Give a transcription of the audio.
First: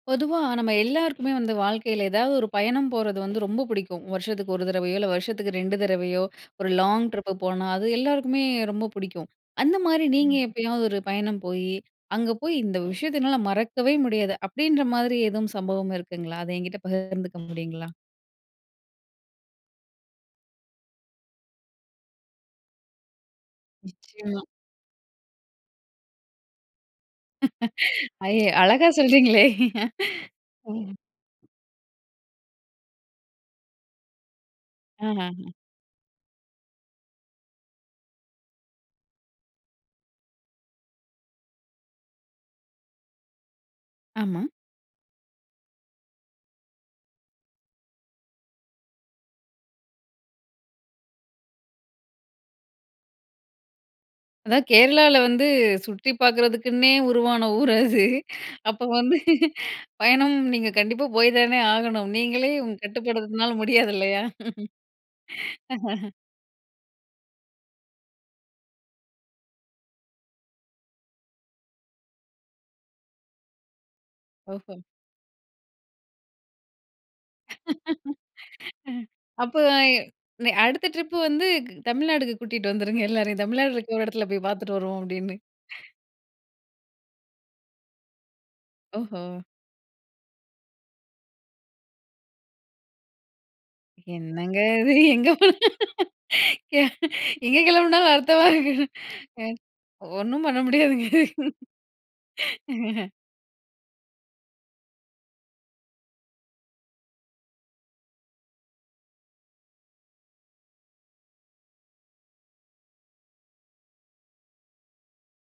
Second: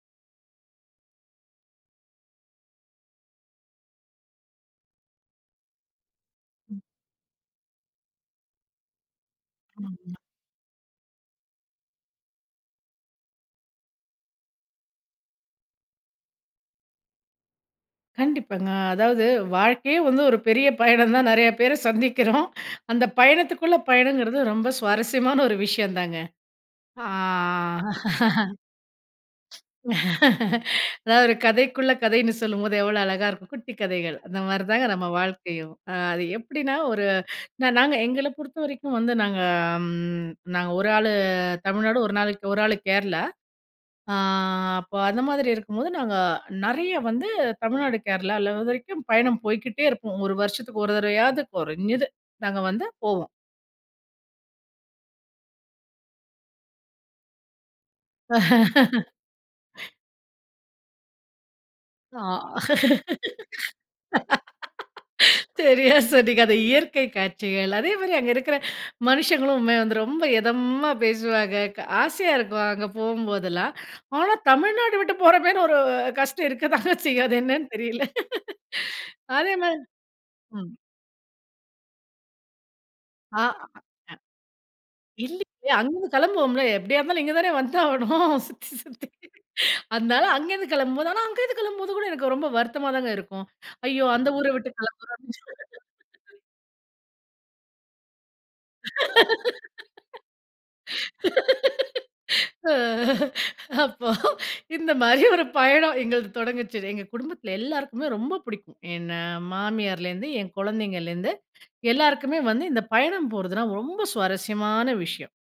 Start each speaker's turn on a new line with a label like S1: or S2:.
S1: பொதுவா நம்ம எல்லாருக்குமே வந்து வாழ்க்கையில ஏதாவது ஒரு பயணம் போறது வந்து ரொம்ப புடிக்கும் வருஷச்சுக்கு 1 தரவையோ இல்ல வருஷச்சுக்கு 2 தரவையோ ஒரு லாங் ட்ரிப் போனா அது எல்லாருக்குமே ரொம்ப புடிக்கும். அந்த மாரி
S2: [unintelligible]
S1: நீங்க எப்பயாவது ஒரு பயணம் போய் அங்க போய் இந்த விஷயத்த என்னால மறக்கவே முடியாது அப்டின்ற மாரி எதுவும் சம்பவம் இருக்குங்களா அதை என்கிட்ட பகிர்ந்துக்க முடியுங்களா?
S2: கண்டிப்பாங்க. அதாவது வாழ்க்கையே வந்து ஒரு பெரிய பயணம் தான் நறைய பேர சந்திக்கிறோம் அந்த பயணத்துக்குள்ள பயணங்கிறது
S1: நிச்சியமா.
S2: ரொம்ப சுவாரஸ்யமான ஒரு விஷயம் தாங்க. அ
S1: அய
S2: அ.
S1: அழகா சொல்றீங்களே! ம்.
S2: அதாது ஒரு கதைக்குள்ள கதைன்னு சொல்லும்போது எவ்வளோ அழகா இருக்கும் குட்டி கதைகள். அந்த மாரி தாங்க நம்ம
S1: அஹம்ஹம்.
S2: வாழ்க்கையும் அது எப்டின்னா ஒரு நா நாங்க எங்கள பொறுத்த வரைக்கும் வந்து நாங்க ம் நாங்க 1 ஆளு தமிழ்நாடு 1 நாள 1 ஆளு கேரளா. ஆ
S1: ஆமா.
S2: அப்போ அந்த மாதிரி இருக்கும்போது நாங்க நறைய வந்து தமிழ்நாடு கேரளால இது வரைக்கும் பயணம் போய்க்கிட்டே இருப்போம் 1 வருஷச்சுக்கு 1 தரவையாவது கொறஞ்சது நாங்க வந்து போவோம்.
S1: அதா, கேரளால வந்து சுத்தி பார்க்குறதுக்குன்னே உருவான ஊர் அது அப்ப வந்து பயணம் நீங்க கண்டிப்பா போய் தானே ஆகணும்.
S2: அ
S1: நீங்களே உங்க கட்டுப்படுச்சுறதுனால முடியாது இல்லயா?
S2: சரியா சொன்னீங்க அந்த இயற்கை காட்சிகள். அதே மாரி அங்க இருக்கிற மனுஷங்களும் வந்து ரொம்ப எதமா பேசுவாங்க க ஆசையா இருக்கும். அங்க போம்போதெல்லாம். ஆனா
S1: ஒஹோ!
S2: தமிழ்நாடு விட்டு போகிற மாரி ஒரு கஷ்டம் இருக்க தாங்க செய்யும் அது என்னன்னு தெரில அதே
S1: அப்போ
S2: மாரி
S1: நெ
S2: ம்.
S1: அடுத்த ட்ரிப்பு வந்து க் தமிழ்நாட்டுக்கு கூட்டிட்டு வந்துருங்க எல்லாரையும் தமிழ்நாட்ல
S2: ஆமங்க.
S1: இருக்கிற ஒரு இடத்த போய் பார்த்துட்டு வருவோம் அப்டின்னு
S2: இல்லங்க அங்க கிளம்புவோம்ல எப்டியா இருந்தாலும் இங்கே தானே வந்து ஆவணும் சுத்தி சுத்தி
S1: ஓஹோ!
S2: அதனால அங்க இருந்து கிளம்பும்போது ஆனா அங்கேயிருந்து கிளம்பும்போது கூட எனக்கு ரொம்ப வருத்தமாதாங்க இருக்கும். ஐயோ அந்த ஊர
S1: என்னங்க
S2: விட்டு
S1: இது! எங்கே
S2: கெளம்புரம்னு.
S1: போ எ எங்கங்க கிளம்புனாலும் அர்த்தமா இருக்கு. அ. ஒண்ணும் பண்ண முடியாதுங்க
S2: அ அப்போ இந்த மாரி ஒரு பயணம் எங்களது தொடங்குச்சு எங்க குடும்பத்தில எல்லோருக்குமே ரொம்ப பிடிக்கும். என்ன மாமியார்லேருந்து என் குழந்தைங்கள்லேருந்து எல்லாருக்குமே வந்து இந்த பயணம் போறதுனா ரொம்ப சுவாரஸ்யமான விஷயம்.